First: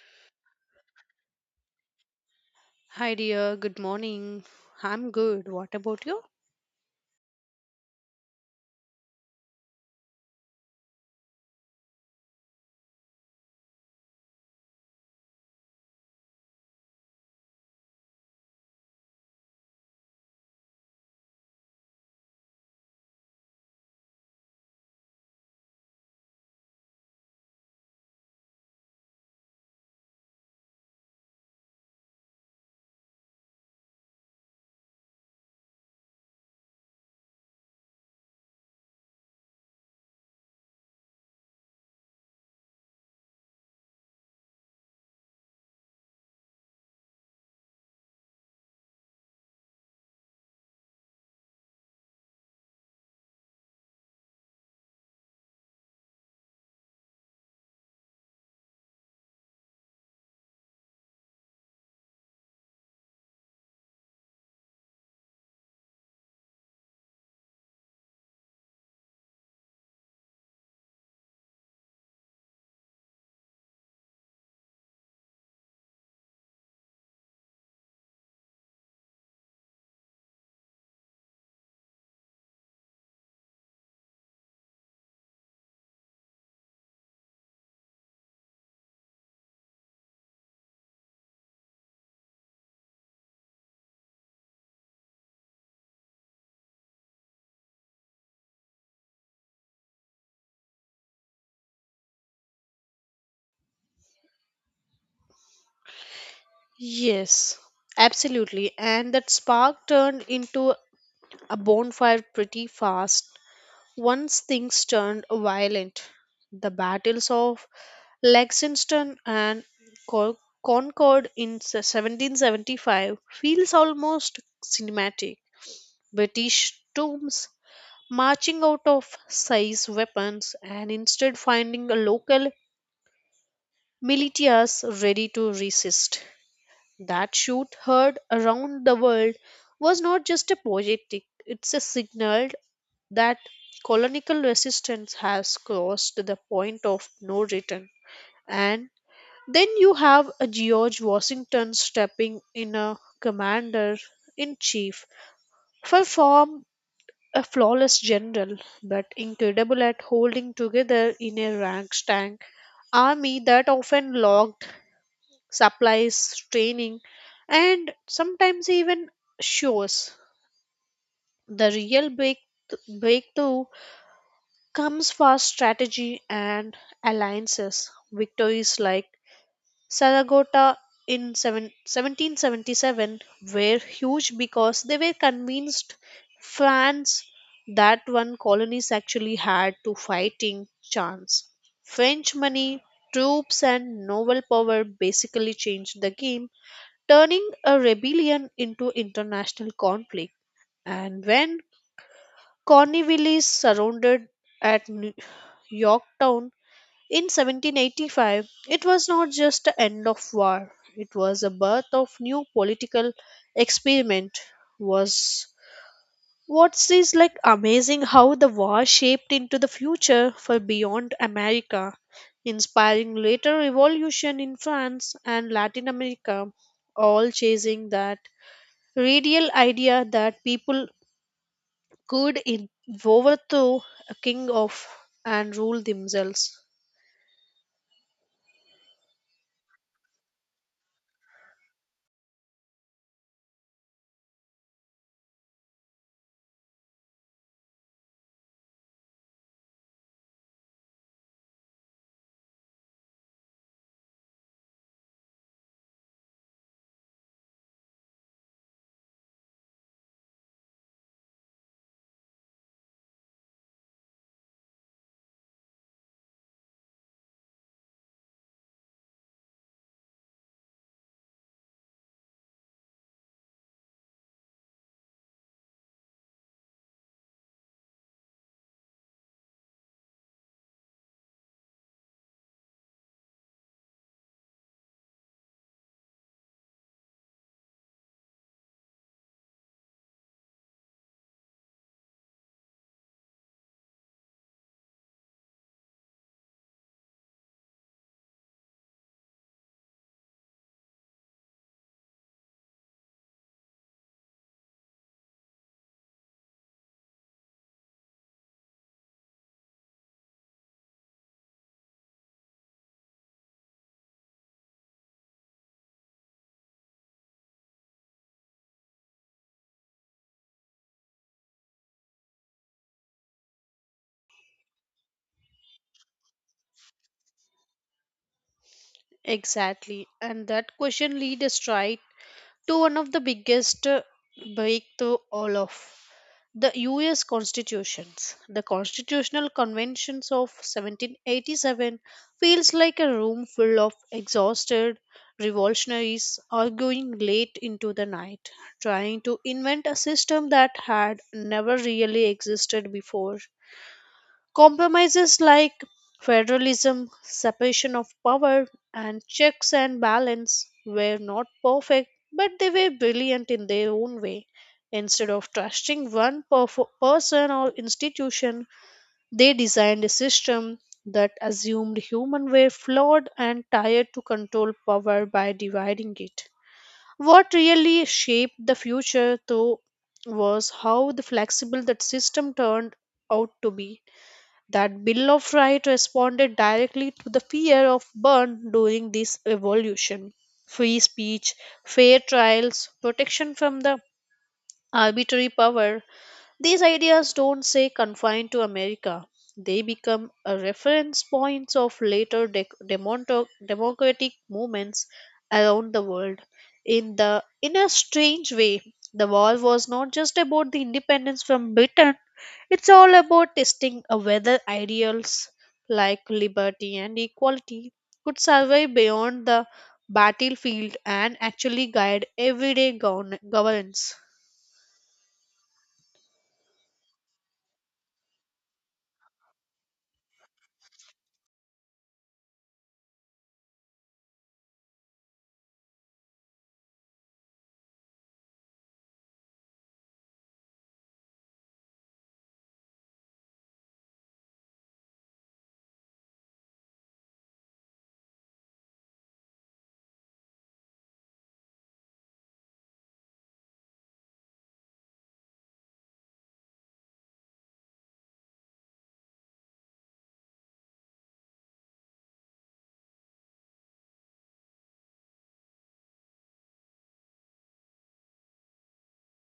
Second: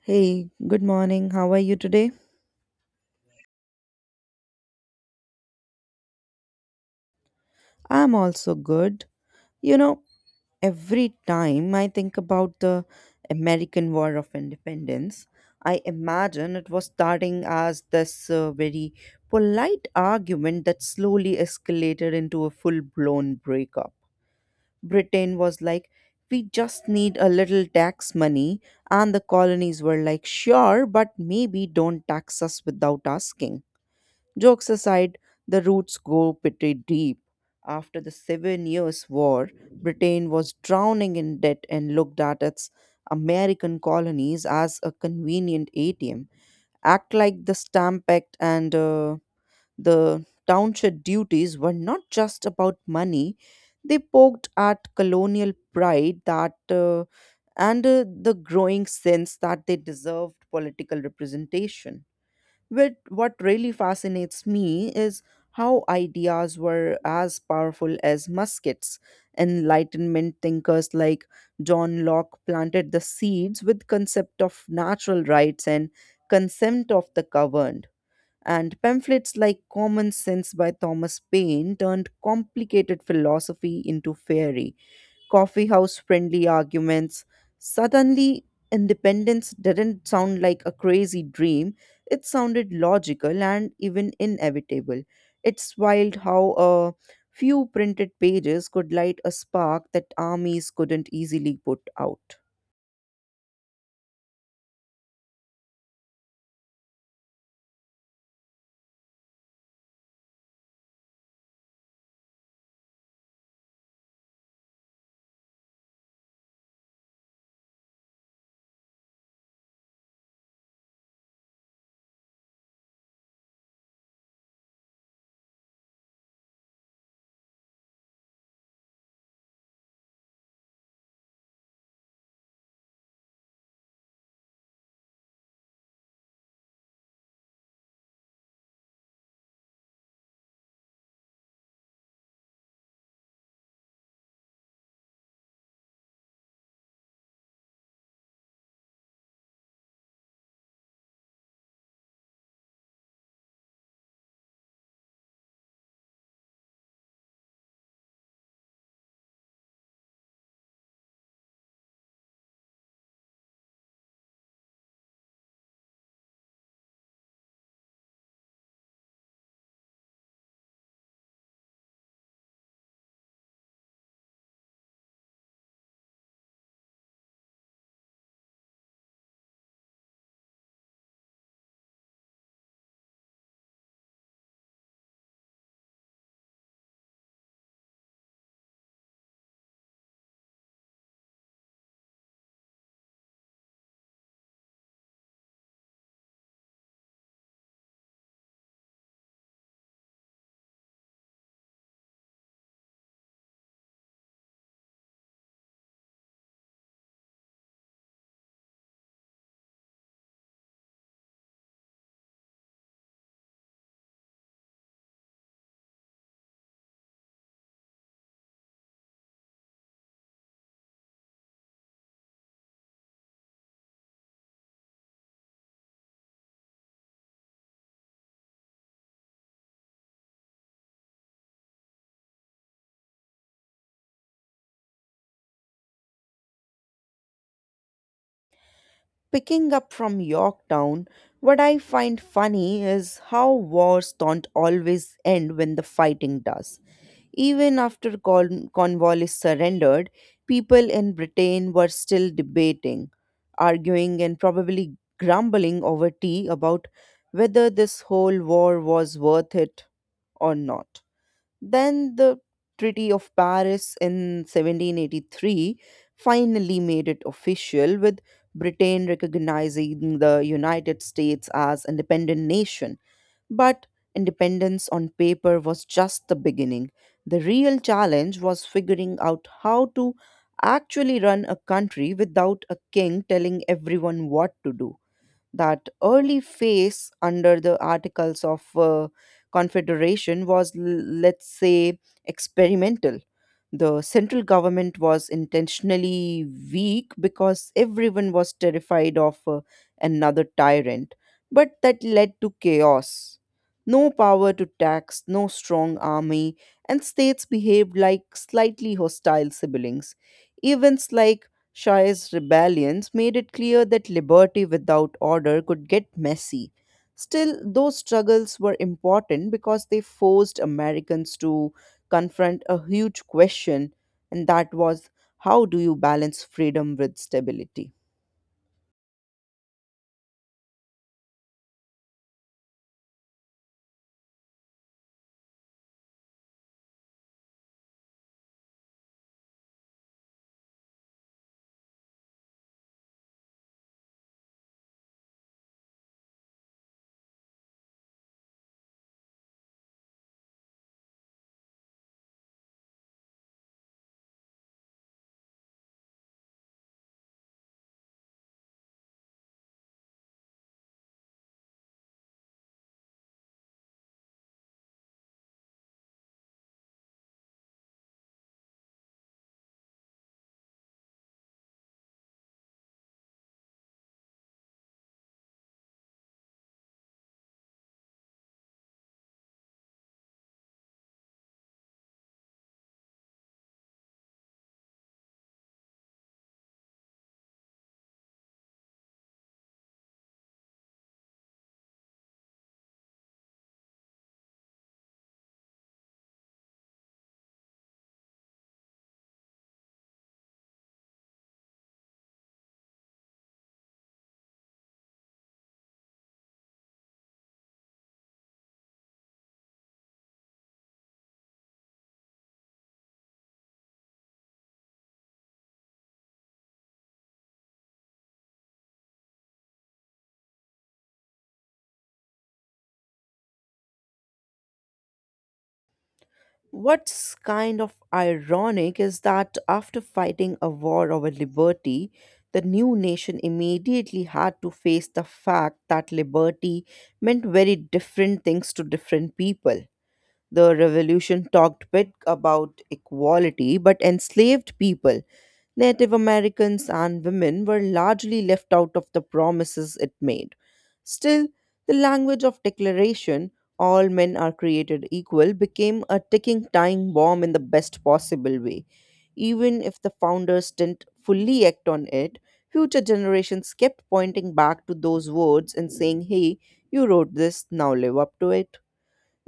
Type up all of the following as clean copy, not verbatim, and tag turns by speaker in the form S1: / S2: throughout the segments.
S1: Hey, good morning. How are you today?
S2: Hi dear, good morning. I'm good. What about you?
S1: I'm also good. You know, every time I think about the American War of Independence, I imagine it was starting as this very polite argument that slowly escalated into a full blown breakup. Britain was like, we just need a little tax money, and the colonies were like, sure, but maybe don't tax us without asking. Jokes aside, the roots go pretty deep. After the Seven Years' War, Britain was drowning in debt and looked at its American colonies as a convenient ATM. Act like the Stamp Act and the township duties were not just about money, they poked at colonial pride that and the growing sense that they deserved political representation. But what really fascinates me is how ideas were as powerful as muskets. Enlightenment thinkers like John Locke planted the seeds with concept of natural rights and consent of the governed. And pamphlets like Common Sense by Thomas Paine turned complicated philosophy into fairy coffee house friendly arguments. Suddenly, independence didn't sound like a crazy dream, it sounded logical and even inevitable. It's wild how a few printed pages could light a spark that armies couldn't easily put out.
S2: Yes, absolutely. And that spark turned into a bonfire pretty fast. Once things turned violent, the battles of Lexington and Cor- Concord in 1775 feels almost cinematic. British troops marching out of size weapons and instead finding a local militias ready to resist. That shoot heard around the world was not just a poetic, it's a signal that colonial resistance has crossed the point of no return. And then you have a George Washington stepping in a commander in chief, far from a flawless general, but incredible at holding together in a rank tank army that often logged supplies, training, and sometimes even shows. The real breakthrough comes for strategy and alliances. Victories like Saragota in 1777 were huge because they were convinced France that one colonies actually had to fighting chance. French money, troops, and naval power basically changed the game turning a rebellion into international conflict. And when Cornwallis surrounded at Yorktown in 1785, it was not just the end of war, it was a birth of new political experiment. Was What's this, like, amazing how the war shaped into the future for beyond America, inspiring later revolution in France and Latin America, all chasing that radial idea that people could overthrow a king of and rule themselves.
S1: Picking up from Yorktown, what I find funny is how wars don't always end when the fighting does. Even after Cornwallis surrendered, people in Britain were still debating, arguing, and probably grumbling over tea about whether this whole war was worth it or not. Then the Treaty of Paris in 1783 finally made it official, with Britain recognizing the United States as independent nation, but independence on paper was just the beginning. The real challenge was figuring out how to actually run a country without a king telling everyone what to do. That early phase under the Articles of Confederation was, let's say, experimental. The central government was intentionally weak because everyone was terrified of another tyrant, but that led to chaos. No power to tax, no strong army, and states behaved like slightly hostile siblings. Events like Shah's rebellions made it clear that liberty without order could get messy. Still, those struggles were important because they forced Americans to confront a huge question, and that was, how do you balance freedom with stability?
S2: Exactly, and that question leaders right to one of the biggest breakthrough all of the US constitutions. The constitutional conventions of 1787 feels like a room full of exhausted revolutionaries arguing late into the night, trying to invent a system that had never really existed before. Compromises like federalism, separation of power, and checks and balance were not perfect, but they were brilliant in their own way. Instead of trusting one person or institution, they designed a system that assumed humans were flawed and tired to control power by dividing it. What really shaped the future, though, was how the flexible that system turned out to be that Bill of Rights responded directly to the fear of burn during this revolution. Free speech, fair trials, protection from the arbitrary power, these ideas don't stay confined to America. They become a reference points of later democratic movements around the world. In a strange way, the war was not just about the independence from Britain. It's all about testing a whether ideals like liberty and equality could survive beyond the battlefield and actually guide everyday governance.
S1: What's kind of ironic is that after fighting a war over liberty, the new nation immediately had to face the fact that liberty meant very different things to different people. The revolution talked bit about equality but enslaved people. Native Americans and women were largely left out of the promises it made. Still, the language of declaration, all men are created equal, became a ticking time bomb in the best possible way. Even if the founders didn't fully act on it, future generations kept pointing back to those words and saying, hey, you wrote this, now live up to it.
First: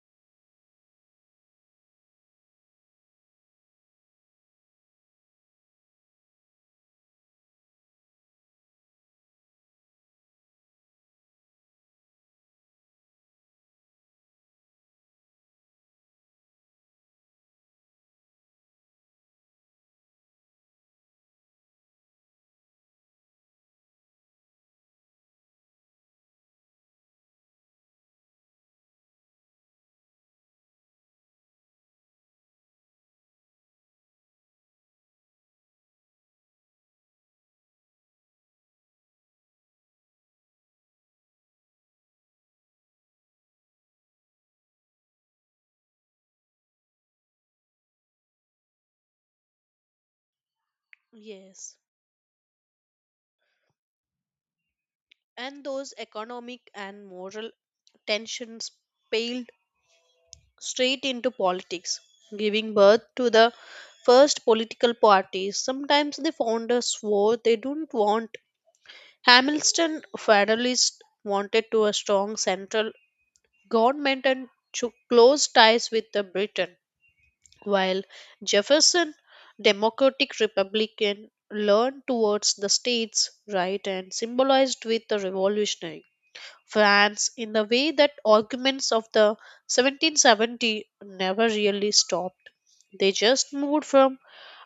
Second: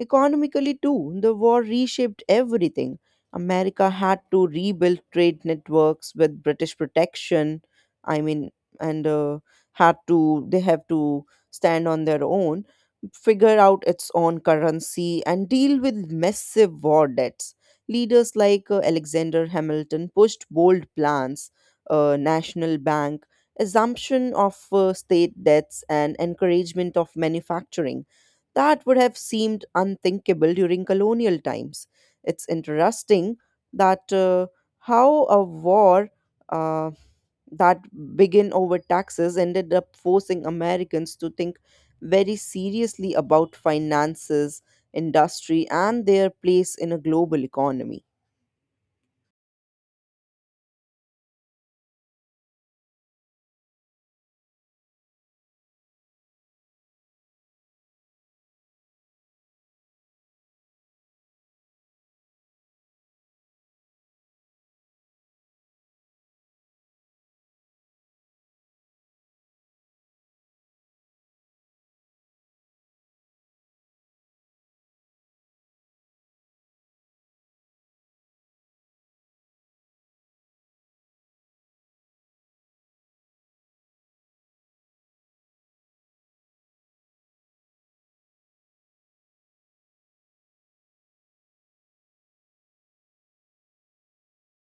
S1: Economically, too, the war reshaped everything. America had to rebuild trade networks with British protection. I mean, and they have to stand on their own, figure out its own currency, and deal with massive war debts. Leaders like Alexander Hamilton pushed bold plans, national bank, assumption of state debts, and encouragement of manufacturing that would have seemed unthinkable during colonial times. It's interesting that how a war uh, that began over taxes ended up forcing Americans to think very seriously about finances, industry, and their place in a global economy.
S2: Yes, and those economic and moral tensions paled straight into politics, giving birth to the first political parties. Sometimes the founders swore they don't want. Hamilton Federalists wanted to a strong central government and took close ties with the Britain, while Jefferson Democratic Republican leaned towards the states' right and symbolized with the revolutionary. France in the way that arguments of the 1770 never really stopped. They just moved from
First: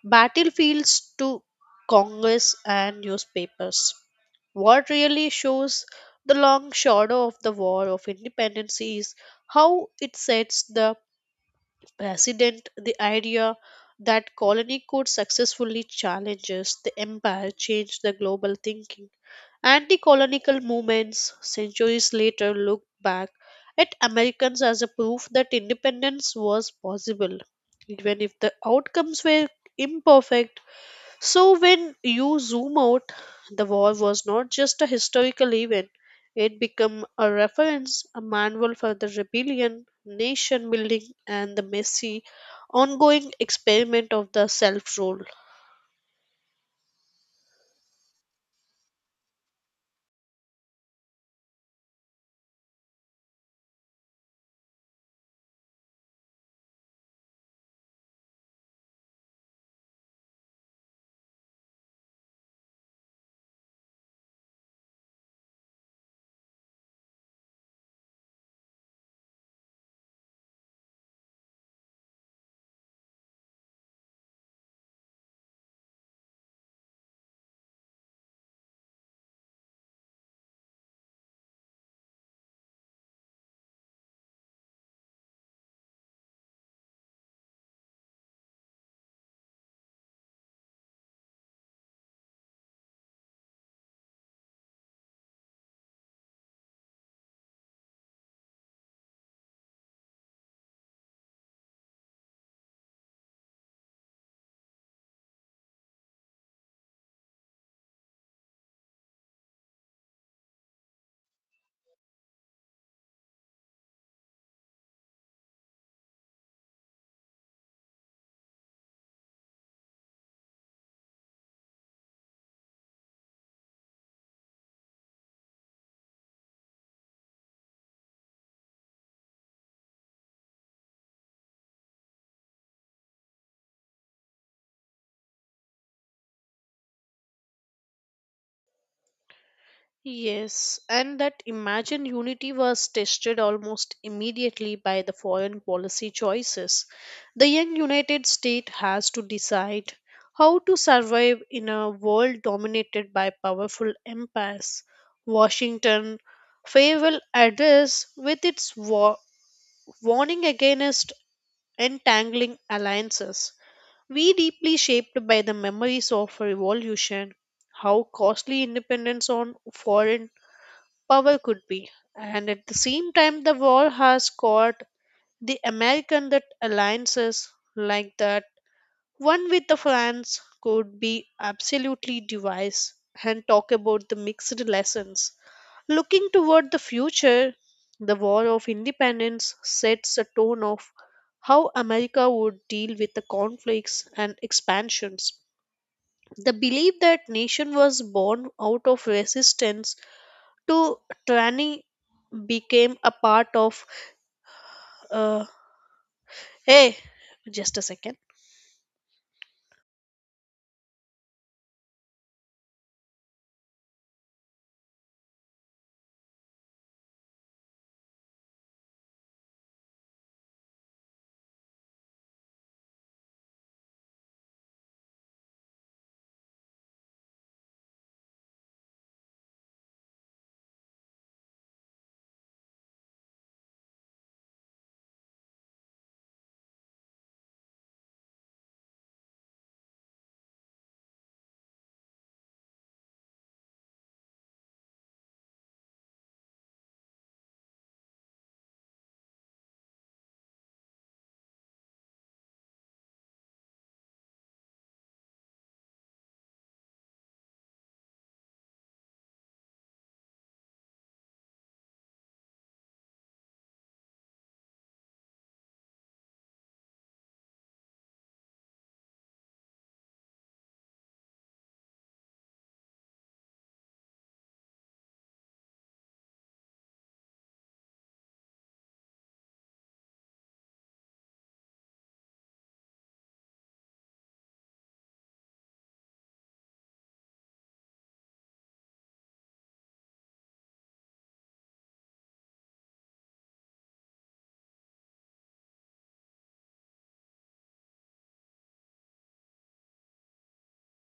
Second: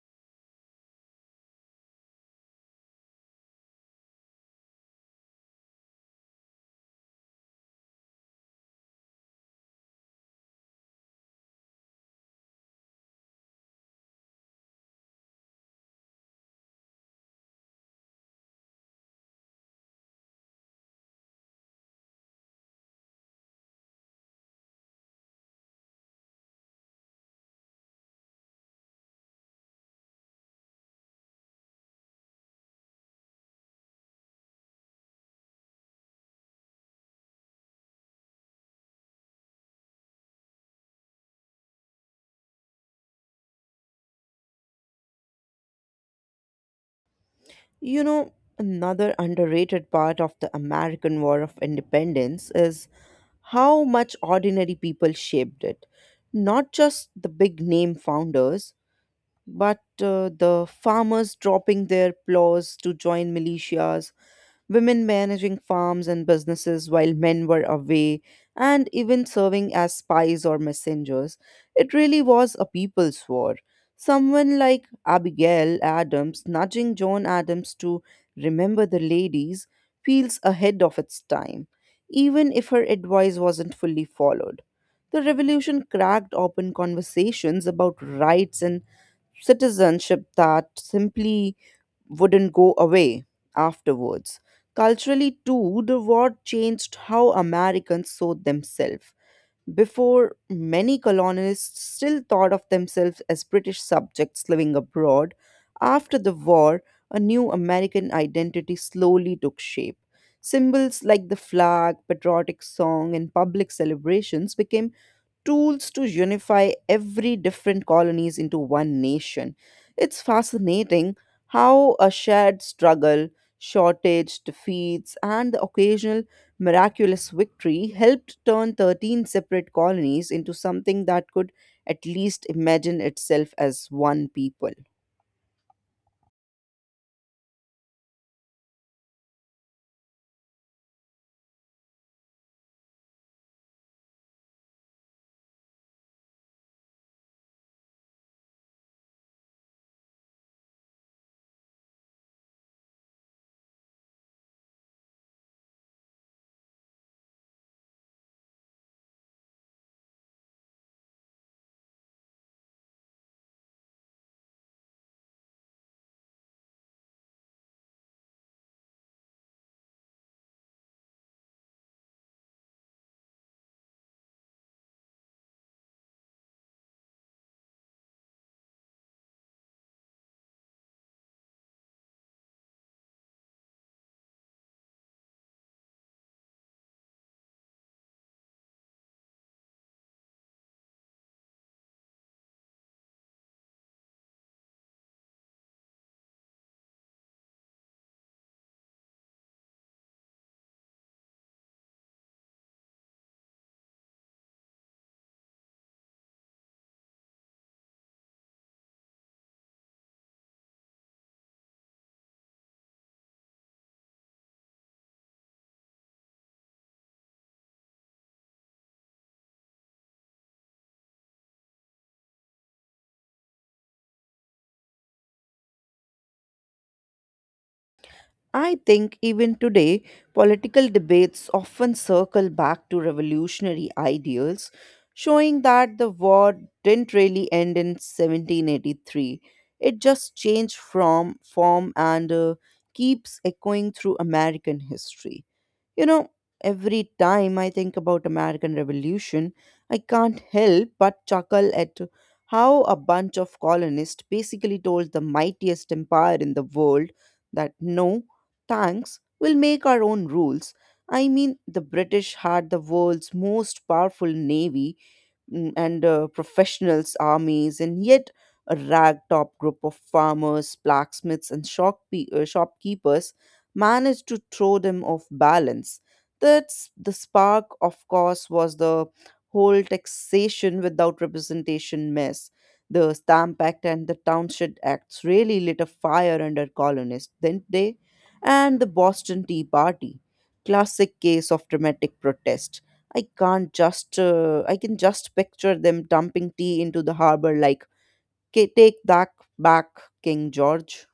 S2: battlefields to Congress and newspapers. What really shows the long shadow of the War of Independence is how it sets the precedent, the idea that colony could successfully challenge the empire, changed the global thinking. Anti colonial movements centuries later looked back at Americans as a proof that independence was possible, even if the outcomes were imperfect. So, when you zoom out, the war was not just a historical event, it became a reference, a manual for the rebellion, nation building, and the messy, ongoing experiment of the self rule.
S1: You know, another underrated part of the American War of Independence is how much ordinary people shaped it. Not just the big name founders, but the farmers dropping their plows to join militias, women managing farms and businesses while men were away, and even serving as spies or messengers. It really was a people's war. Someone like Abigail Adams nudging John Adams to remember the ladies feels ahead of its time, even if her advice wasn't fully followed. The revolution cracked open conversations about rights and citizenship that simply wouldn't go away afterwards. Culturally, too, the war changed how Americans saw themselves. Before, many colonists still thought of themselves as British subjects living abroad. After the war, a new American identity slowly took shape. Symbols like the flag, patriotic song, and public celebrations became tools to unify every different colonies into one nation. It's fascinating how a shared struggle, shortage, defeats, and the occasional miraculous victory helped turn 13 separate colonies into something that could at least imagine itself as one people.
S2: Yes, and that imagined unity was tested almost immediately by the foreign policy choices. The young United States has to decide how to survive in a world dominated by powerful empires. Washington farewell address with its warning against entangling alliances. We deeply shaped by the memories of revolution, how costly independence on foreign power could be. And at the same time, the war has caught the American that alliances like that, one with the France, could be absolutely devised and talk about the mixed lessons. Looking toward the future, the War of Independence sets a tone of how America would deal with the conflicts and expansions. The belief that nation was born out of resistance to tyranny became a part of uh, hey, just a second.
S1: I think even today, political debates often circle back to revolutionary ideals, showing that the war didn't really end in 1783. It just changed from form and keeps echoing through American history. You know, every time I think about American Revolution, I can't help but chuckle at how a bunch of colonists basically told the mightiest empire in the world that no, thanks, we'll make our own rules. I mean, the British had the world's most powerful navy, and professionals, armies, and yet a ragtop group of farmers, blacksmiths, and shopkeepers managed to throw them off balance. That's the spark, of course, was the whole taxation without representation mess. The Stamp Act and the Townshend Acts really lit a fire under colonists, didn't they? And the Boston Tea Party, classic case of dramatic protest. I can't just, I can just picture them dumping tea into the harbor like, Take that back, King George."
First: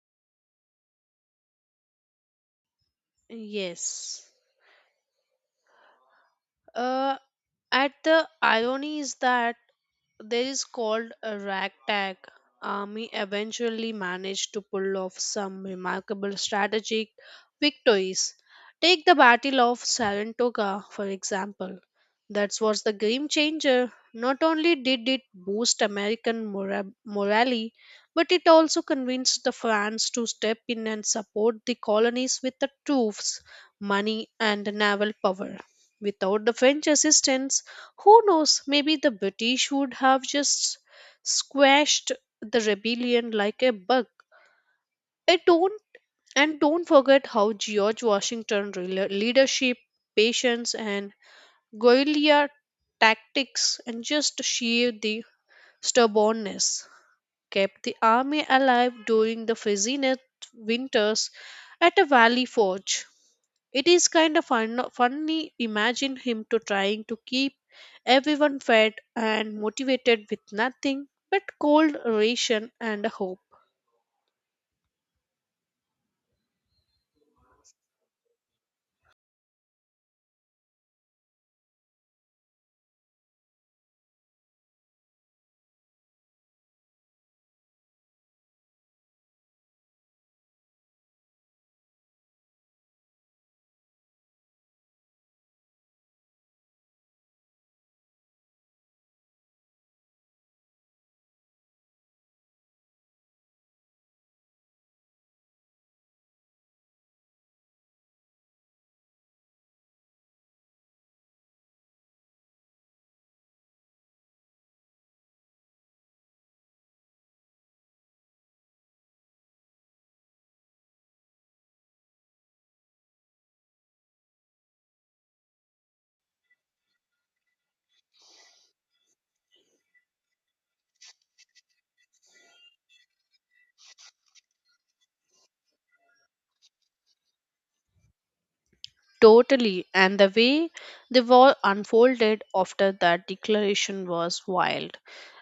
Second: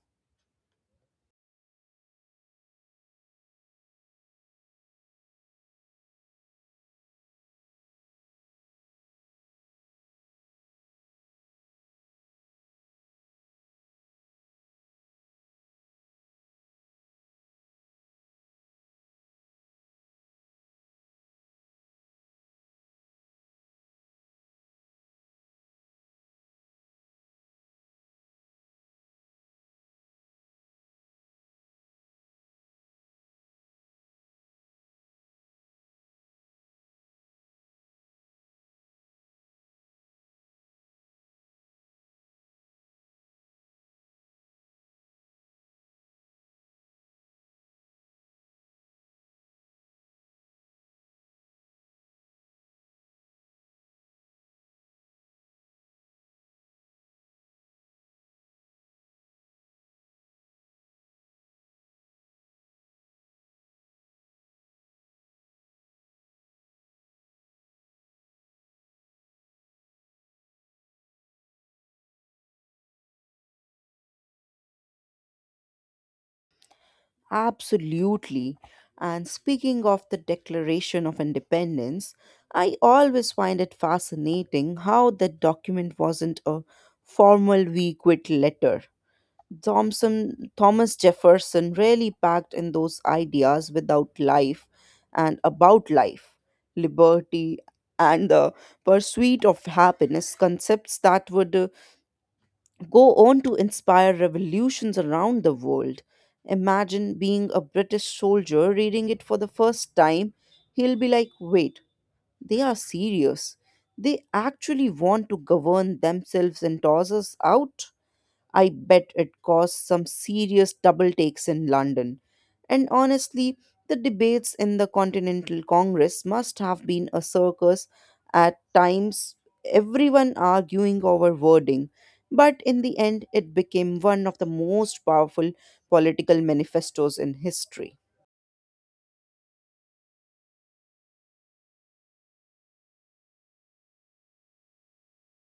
S2: Yes. Uh, at the irony is that there is called a ragtag army eventually managed to pull off some remarkable strategic victories. Take the Battle of Saratoga, for example. That was the game changer. Not only did it boost American morale, but it also convinced the France to step in and support the colonies with the troops, money, and naval power. Without the French assistance, who knows, maybe the British would have just squashed the rebellion like a bug. I don't, and don't forget how George Washington leadership, patience and guerrilla tactics and just sheer the stubbornness kept the army alive during the freezing winters at a valley forge. It is kind of funny imagine him to trying to keep everyone fed and motivated with nothing but cold ration and hope.
S1: Absolutely. And speaking of the Declaration of Independence, I always find it fascinating how that document wasn't a formal we quit letter. Thomas Jefferson really packed in those ideas without life and about life, liberty, and the pursuit of happiness, concepts that would go on to inspire revolutions around the world. Imagine being a British soldier reading it for the first time. He'll be like, wait, they are serious. They actually want to govern themselves and toss us out? I bet it caused some serious double takes in London. And honestly, the debates in the Continental Congress must have been a circus at times, everyone arguing over wording. But in the end, it became one of the most powerful political manifestos in history.
S2: Totally, and the way the war unfolded after that declaration was wild.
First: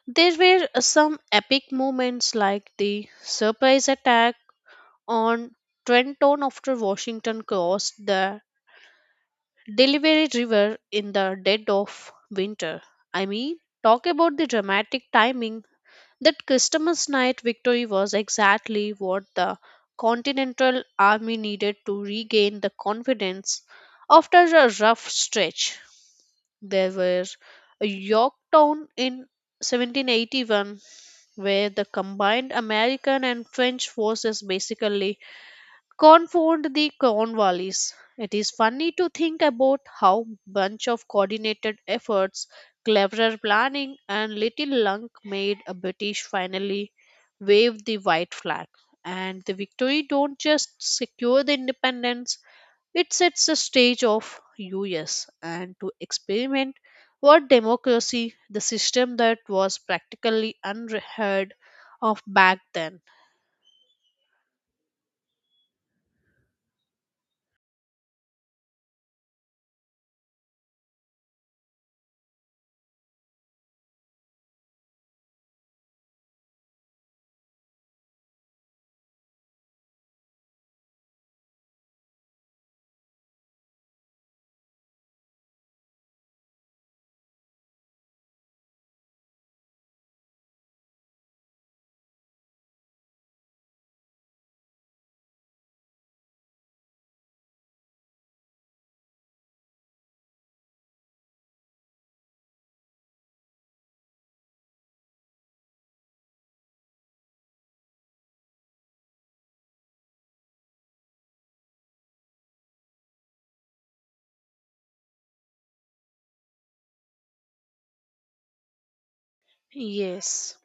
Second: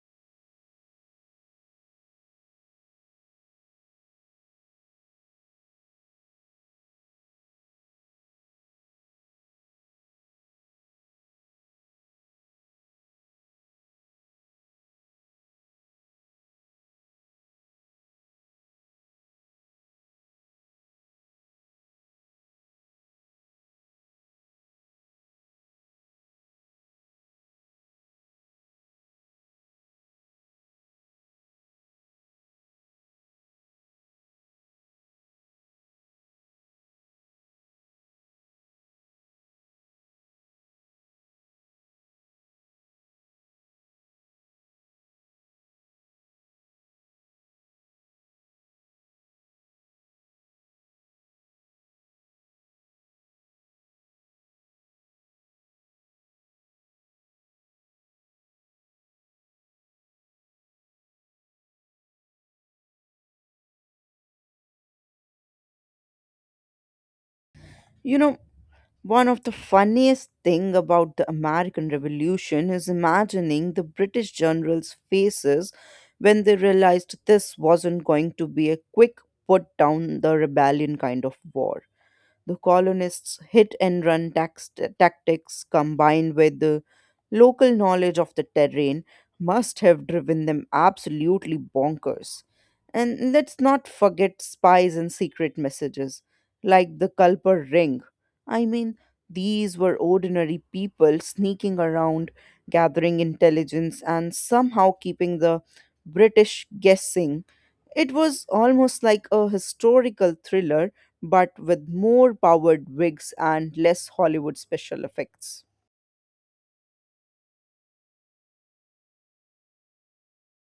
S2: There were some epic moments like the surprise attack on Trenton after Washington crossed the Delaware River in the dead of winter. I mean, talk about the dramatic timing. That Christmas night victory was exactly what the Continental Army needed to regain the confidence after a rough stretch. There were a Yorktown in 1781 where the combined American and French forces basically confound the Cornwallis. It is funny to think about how bunch of coordinated efforts, cleverer planning, and little luck made a British finally wave the white flag. And the victory don't just secure the independence, it sets the stage of US and to experiment what democracy, the system that was practically unheard of back then.
S1: You know, one of the funniest thing about the American Revolution is imagining the British generals' faces when they realized this wasn't going to be a quick put down the rebellion kind of war. The colonists' hit and run tactics combined with the local knowledge of the terrain must have driven them absolutely bonkers. And let's not forget spies and secret messages, like the Culper Ring. I mean, these were ordinary people sneaking around, gathering intelligence, and somehow keeping the British guessing. It was almost like a historical thriller but with more powered wigs and less Hollywood special effects.
S2: Yes.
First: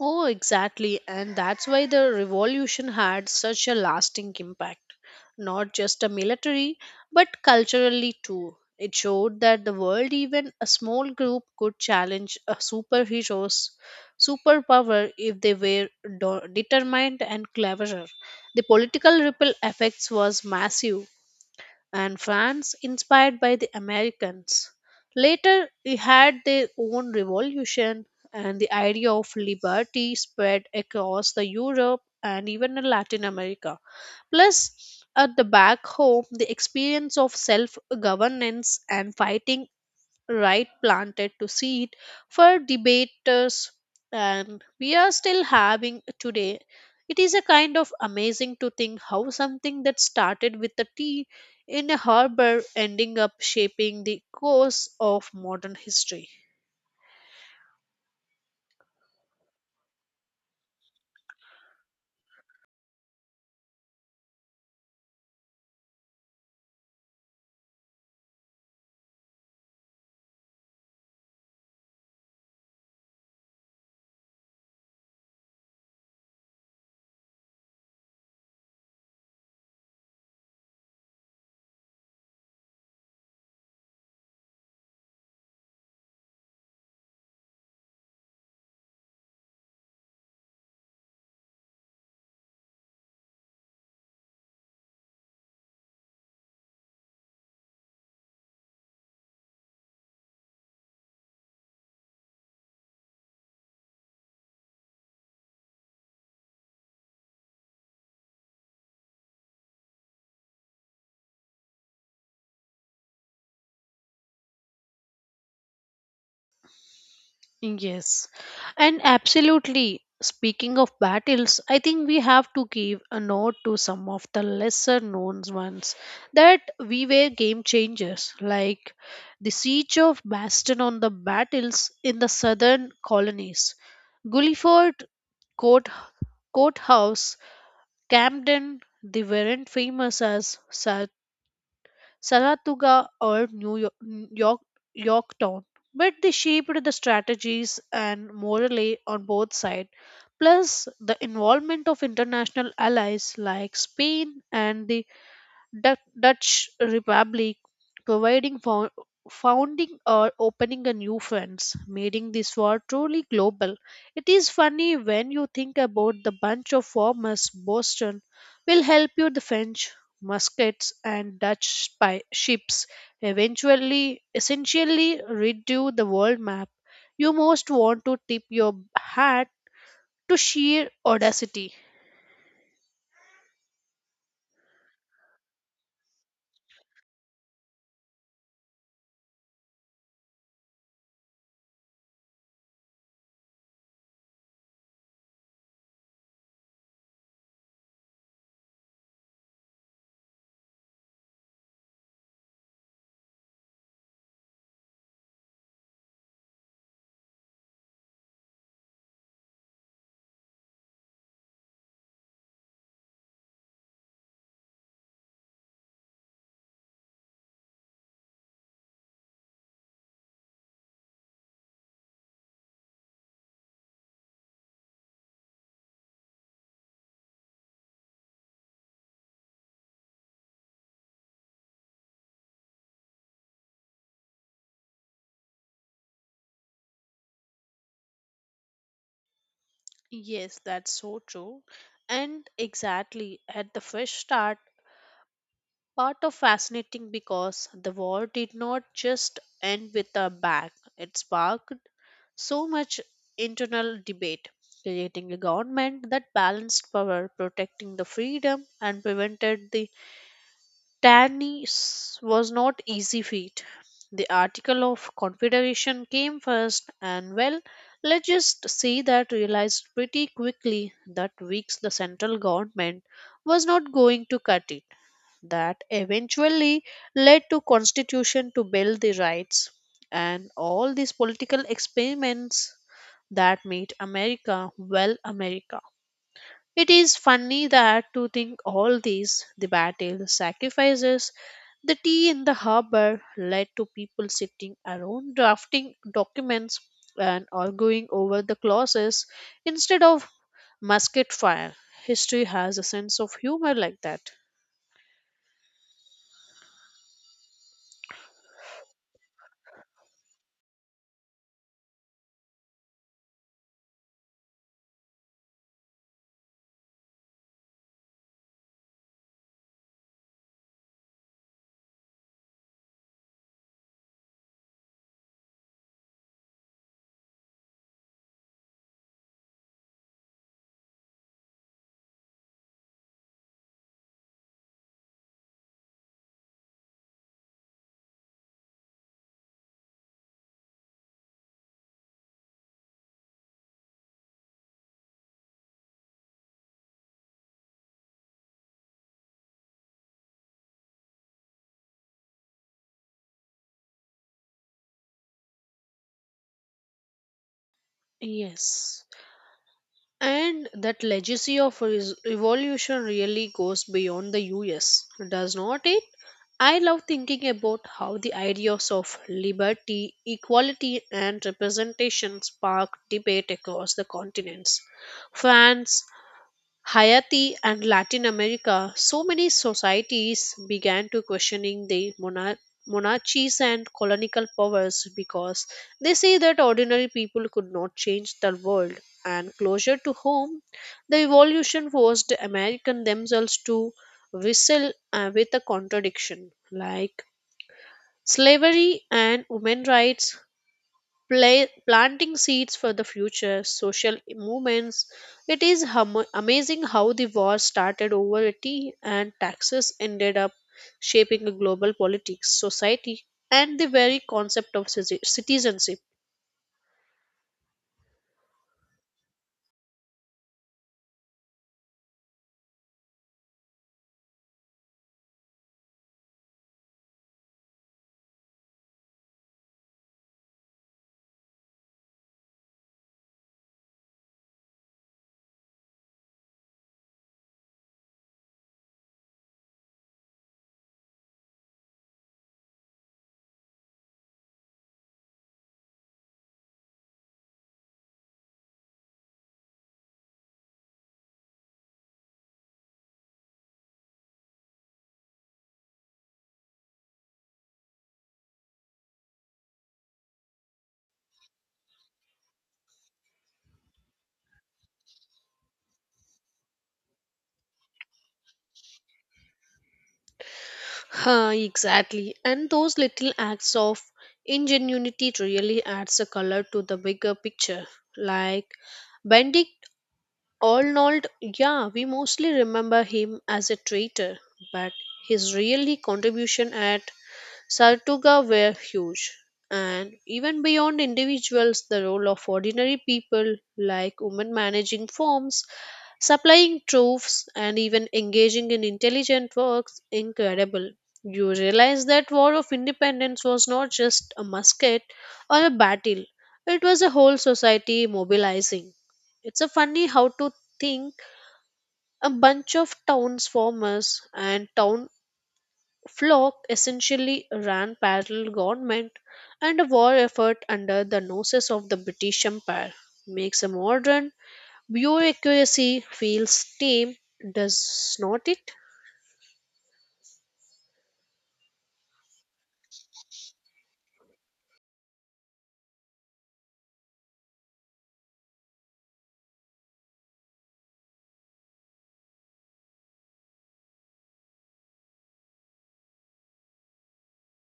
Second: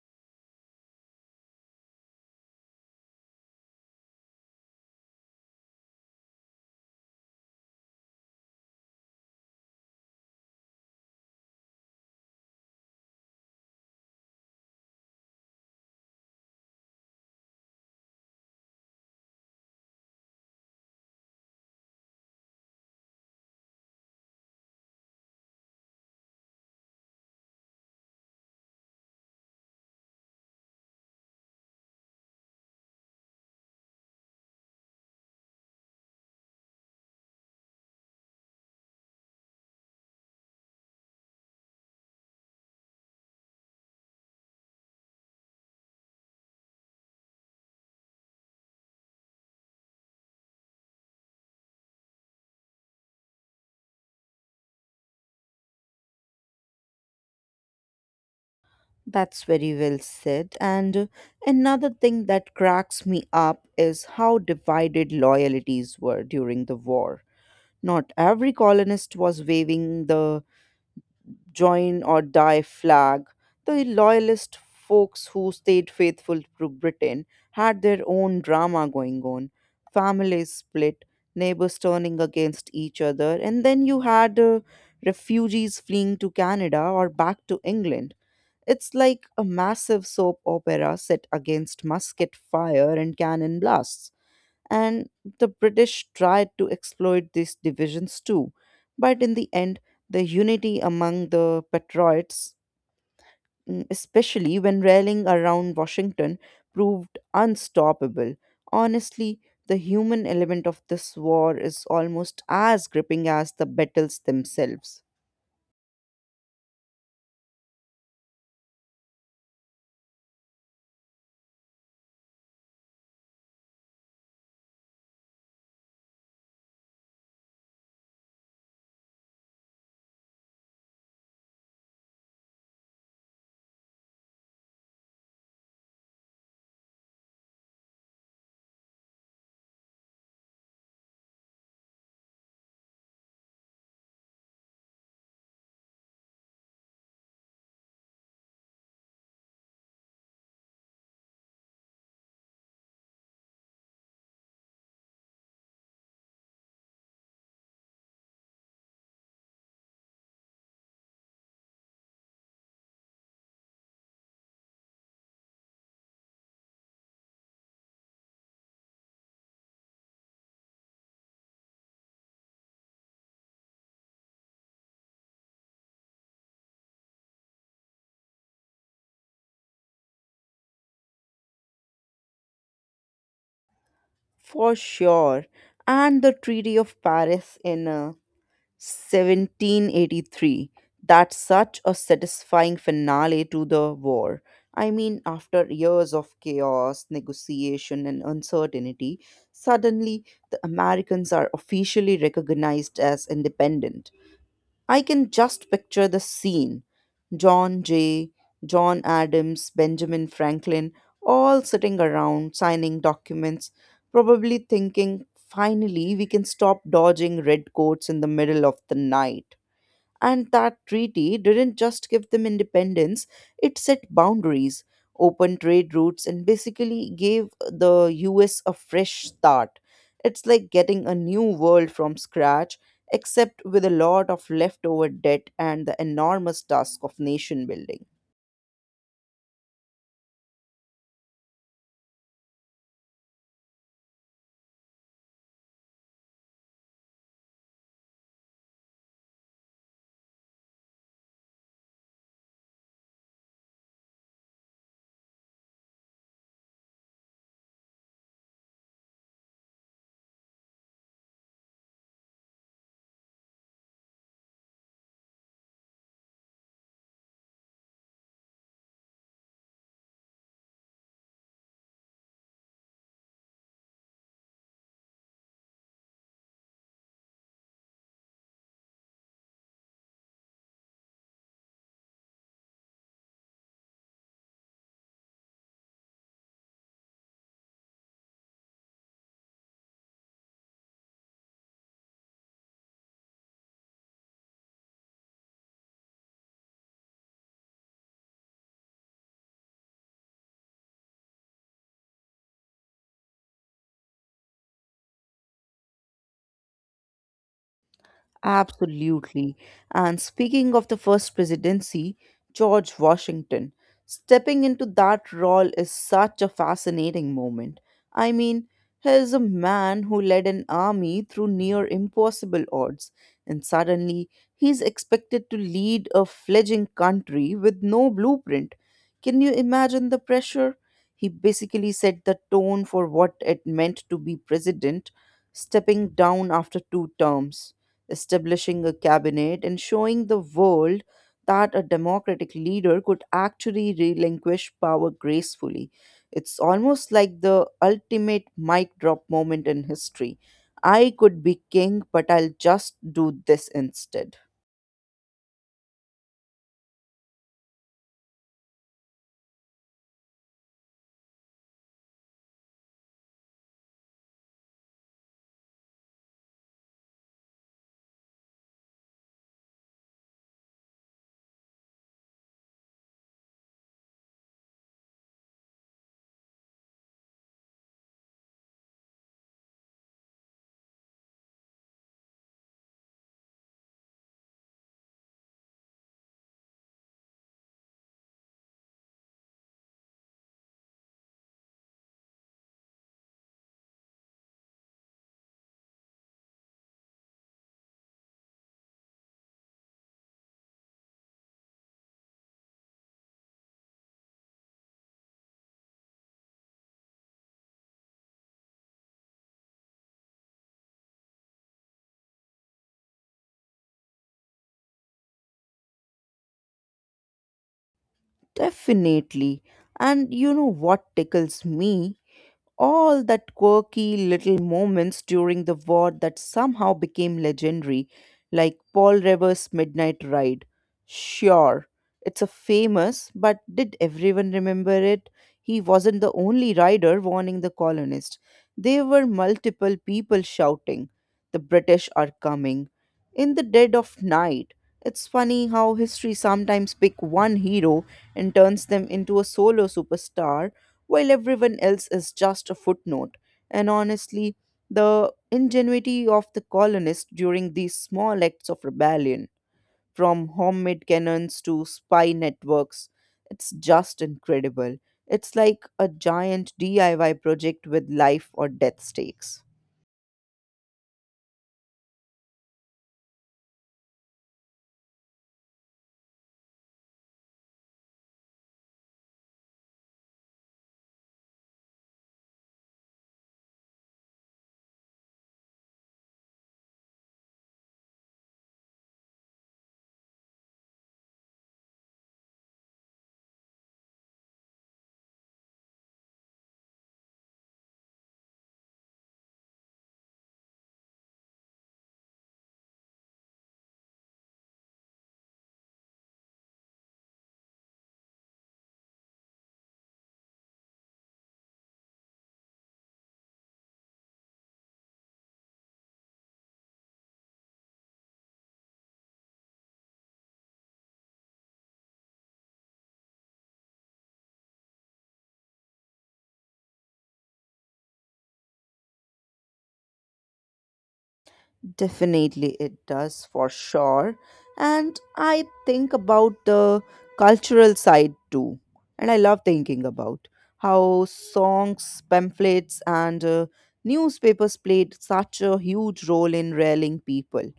S2: Oh, exactly. And that's why the revolution had such a lasting impact, not just a military, but culturally too. It showed that the world, even a small group, could challenge a superhero's superpower if they were determined and cleverer. The political ripple effects was massive and France, inspired by the Americans. Later, they had their own revolution, and the idea of liberty spread across the Europe and even in Latin America. Plus, at the back home, the experience of self governance and fighting right planted to seed for debaters and we are still having today. It is a kind of amazing to think how something that started with a tea in a harbor ending up shaping the course of modern history.
S1: That's very well said. And another thing that cracks me up is how divided loyalties were during the war. Not every colonist was waving the join or die flag. The loyalist folks who stayed faithful to Britain had their own drama going on. Families split, neighbors turning against each other, and then you had refugees fleeing to Canada or back to England. It's like a massive soap opera set against musket fire and cannon blasts, and the British tried to exploit these divisions too. But in the end, the unity among the Patriots, especially when rallying around Washington, proved unstoppable. Honestly, the human element of this war is almost as gripping as the battles themselves.
S2: Yes, and absolutely. Speaking of battles, I think we have to give a note to some of the lesser known ones that we were game changers, like the siege of Bastion on the battles in the southern colonies, Gulliford Court Courthouse, Camden. They weren't famous as Saratoga or York, Yorktown. But they shaped the strategies and morally on both sides. Plus, the involvement of international allies like Spain and the Dutch Republic, providing founding or opening a new friends, making this war truly global. It is funny when you think about the bunch of farmers Boston will help you the French muskets and Dutch ships eventually essentially redo the world map. You most want to tip your hat to sheer audacity.
S1: For sure. And the Treaty of Paris in 1783. That's such a satisfying finale to the war. I mean, after years of chaos, negotiation, and uncertainty, suddenly the Americans are officially recognized as independent. I can just picture the scene: John Jay, John Adams, Benjamin Franklin, all sitting around signing documents, probably thinking, finally, we can stop dodging redcoats in the middle of the night. And that treaty didn't just give them independence, it set boundaries, opened trade routes, and basically gave the US a fresh start. It's like getting a new world from scratch, except with a lot of leftover debt and the enormous task of nation building.
S2: Yes, that's so true. And exactly at the fresh start, part of fascinating because the war did not just end with a bang. It sparked so much internal debate, creating a government that balanced power, protecting the freedom and prevented the Tannis was not easy feat. The article of confederation came first, and well, let's just say that realized pretty quickly that weeks the central government was not going to cut it. That eventually led to constitution to build the rights and all these political experiments that made America well America. It is funny that to think all these the battle, the sacrifices, the tea in the harbor led to people sitting around drafting documents and arguing over the clauses instead of musket fire. History has a sense of humor like that.
S1: Absolutely. And speaking of the first presidency, George Washington, stepping into that role is such a fascinating moment. I mean, he is a man who led an army through near impossible odds, and suddenly he's expected to lead a fledgling country with no blueprint. Can you imagine the pressure? He basically set the tone for what it meant to be president, stepping down after two terms, establishing a cabinet, and showing the world that a democratic leader could actually relinquish power gracefully. It's almost like the ultimate mic drop moment in history. I could be king, but I'll just do this instead.
S2: Yes. And that legacy of evolution really goes beyond the US, does not it? I love thinking about how the ideas of liberty, equality, and representation spark debate across the continents. France, Haiti and Latin America, so many societies began to questioning the monarchies and colonial powers because they say that ordinary people could not change the world and closer to home the evolution forced the american themselves to wrestle with a contradiction like slavery and women rights, planting seeds for the future social movements. It is amazing how the war started over tea and taxes ended up shaping the global politics, society, and the very concept of citizenship.
S1: Definitely. And you know what tickles me? All that quirky little moments during the war that somehow became legendary, like Paul Revere*'s Midnight Ride. Sure, it's a famous, but did everyone remember it? He wasn't the only rider warning the colonists. There were multiple people shouting, the British are coming. In the dead of night, it's funny how history sometimes picks one hero and turns them into a solo superstar while everyone else is just a footnote. And honestly, the ingenuity of the colonists during these small acts of rebellion, from homemade cannons to spy networks, it's just incredible. It's like a giant DIY project with life or death stakes.
S2: Huh, exactly. And those little acts of ingenuity really adds a color to the bigger picture. Like bending Arnold, yeah, we mostly remember him as a traitor, but his really contribution at Sartuga were huge, and even beyond individuals, the role of ordinary people like women managing farms, supplying troops, and even engaging in intelligent works incredible. You realize that War of Independence was not just a musket or a battle, it was a whole society mobilizing. It's a funny how to think a bunch of towns farmers and town Flock essentially ran parallel government and a war effort under the noses of the British Empire makes a modern bureaucracy feel tame, does not it?
S1: Definitely, it does for sure. And I think about the cultural side too. And I love thinking about how songs, pamphlets, and newspapers played such a huge role in rallying people.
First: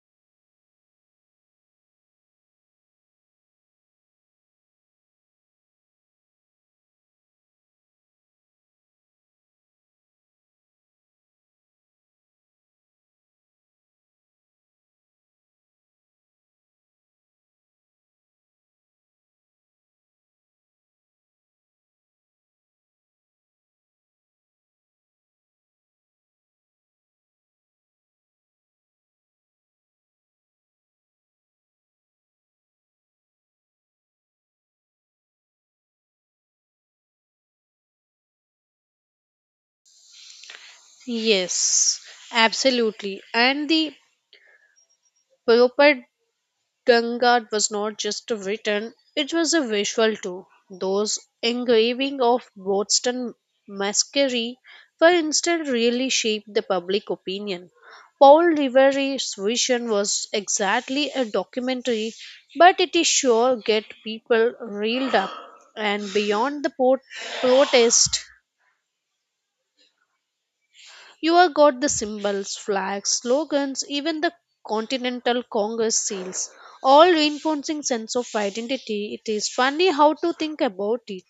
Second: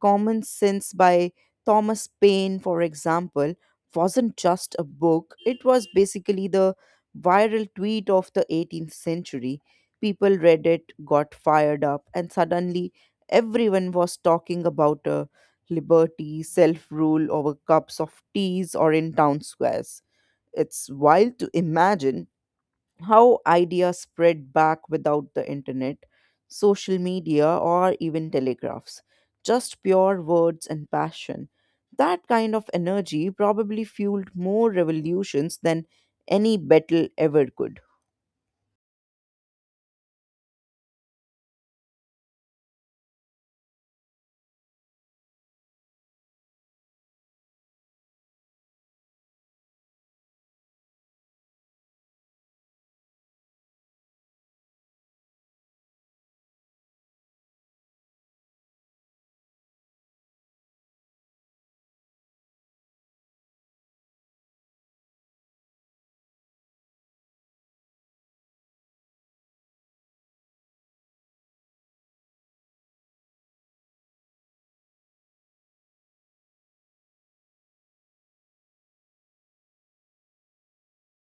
S1: Common Sense by Thomas Paine, for example, wasn't just a book, it was basically the viral tweet of the 18th century. People read it, got fired up, and suddenly everyone was talking about liberty, self rule over cups of teas or in town squares. It's wild to imagine how ideas spread back without the internet, social media, or even telegraphs. Just pure words and passion. That kind of energy probably fueled more revolutions than any battle ever could.
S2: Yes, absolutely. And the proper Gangad was not just written, it was a visual too. Those engraving of Boston masquerie, for instance, really shaped the public opinion. Paul Revere's vision was exactly a documentary, but it is sure get people reeled up and beyond the protest you have got the symbols, flags, slogans, even the Continental Congress seals, all reinforcing sense of identity. It is funny how to think about it.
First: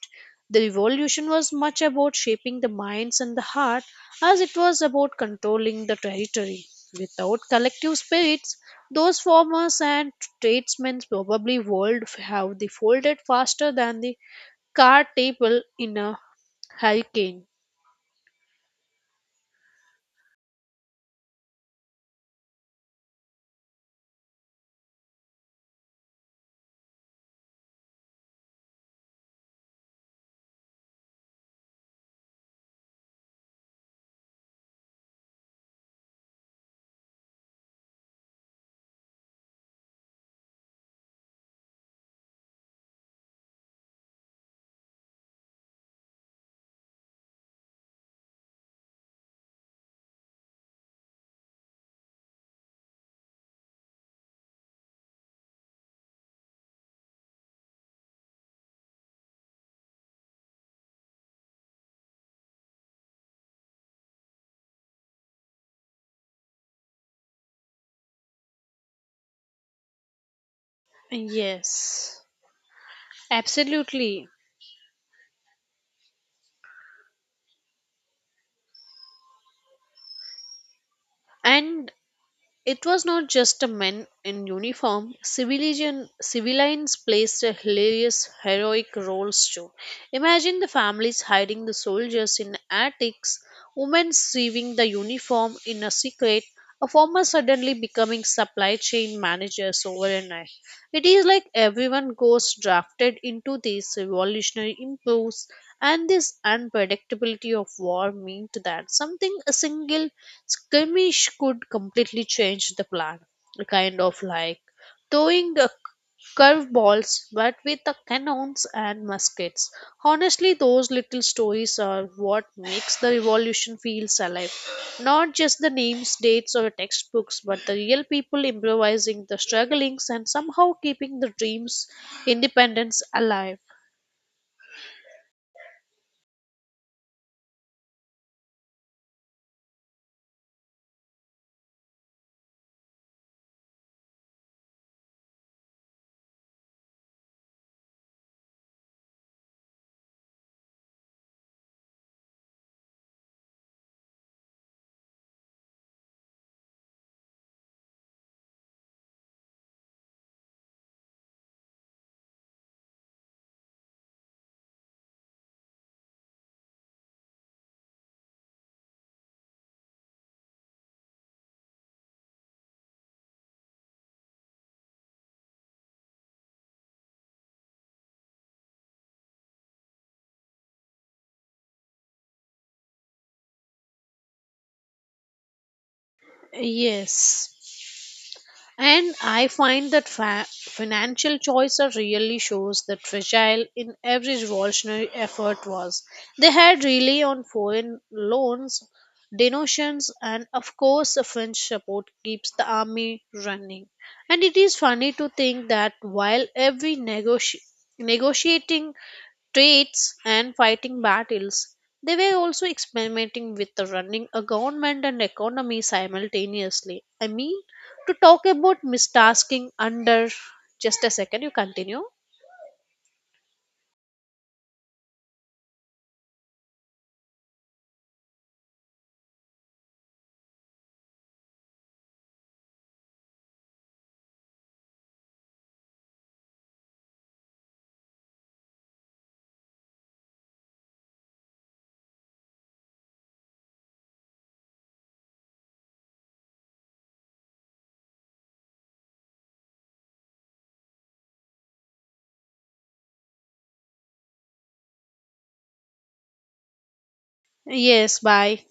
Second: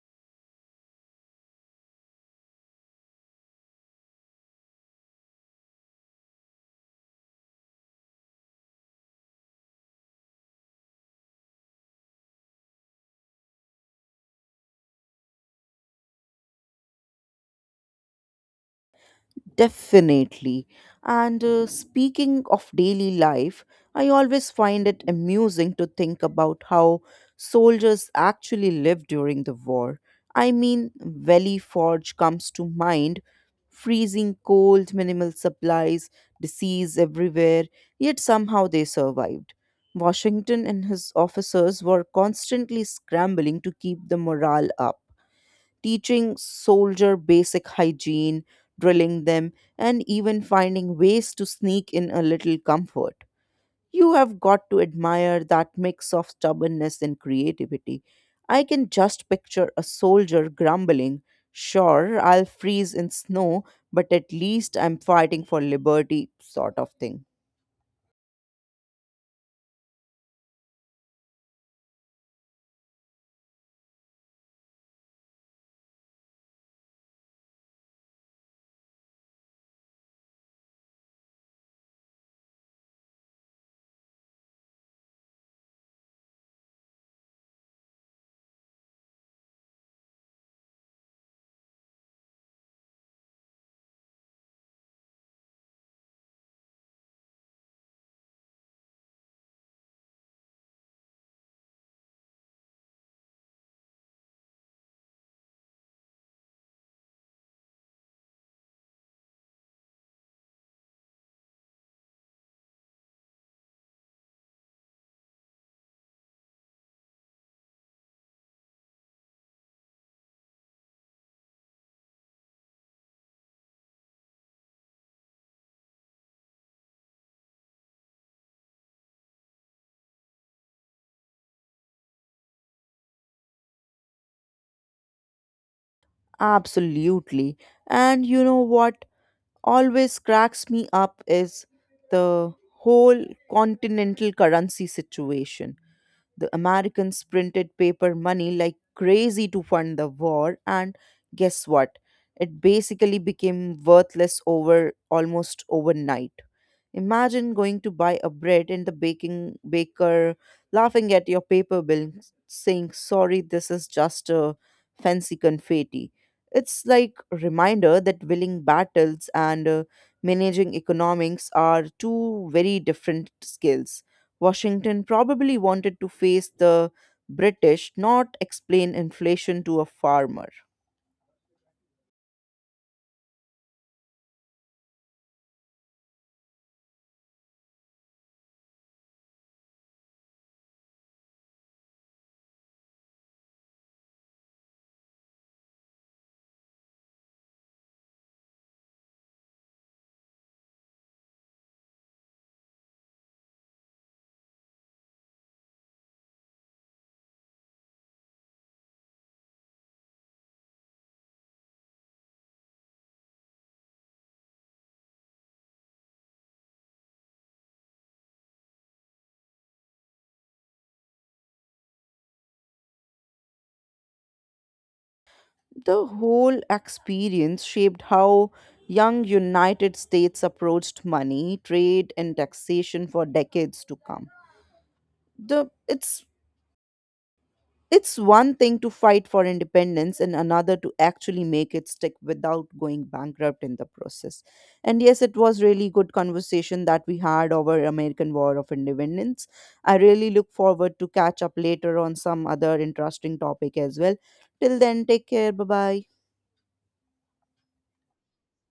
S2: The revolution was much about shaping the minds and the heart as it was about controlling the territory. Without collective spirits, those farmers and tradesmen probably would have the folded faster than the car table in a hurricane.
S1: Definitely. And speaking of daily life, I always find it amusing to think about how soldiers actually lived during the war. I mean, Valley Forge comes to mind, freezing cold, minimal supplies, disease everywhere, yet somehow they survived. Washington and his officers were constantly scrambling to keep the morale up, teaching soldier basic hygiene, drilling them, and even finding ways to sneak in a little comfort. You have got to admire that mix of stubbornness and creativity. I can just picture a soldier grumbling, sure, I'll freeze in snow, but at least I'm fighting for liberty, sort of thing.
S2: Yes. Absolutely. And it was not just a men in uniform. Civilians placed a hilarious, heroic roles too. Imagine the families hiding the soldiers in attics, women sewing the uniform in a secret, a farmer suddenly becoming supply chain managers overnight. It is like everyone goes drafted into these revolutionary impulse. And this unpredictability of war meant that something a single skirmish could completely change the plan, a kind of like throwing a curveballs but with the cannons and muskets. Honestly, those little stories are what makes the revolution feels alive. Not just the names, dates, or textbooks, but the real people improvising the strugglings and somehow keeping the dreams independence alive.
S1: Absolutely. And you know what? Always cracks me up is the whole continental currency situation. The Americans printed paper money like crazy to fund the war, and guess what? It basically became worthless over almost overnight. Imagine going to buy a bread and the baking baker laughing at your paper bill, saying, sorry, this is just a fancy confetti. It's like a reminder that willing battles and managing economics are two very different skills. Washington probably wanted to face the British, not explain inflation to a farmer.
S2: Yes. And I find that financial choice are really shows that fragile in every revolutionary effort was. They had really on foreign loans, donations, and of course, the French support keeps the army running. And it is funny to think that while every negotiating states and fighting battles. They were also experimenting with the running a government and economy simultaneously. I mean, to talk about mistasking under just a second, you continue.
S1: The whole experience shaped how young United States approached money, trade, and taxation for decades to come. The it's one thing to fight for independence and another to actually make it stick without going bankrupt in the process. And yes, it was really good conversation that we had over American War of Independence. I really look forward to catch up later on some other interesting topic as well. Till then, take care. Bye bye.
S2: Yes, bye.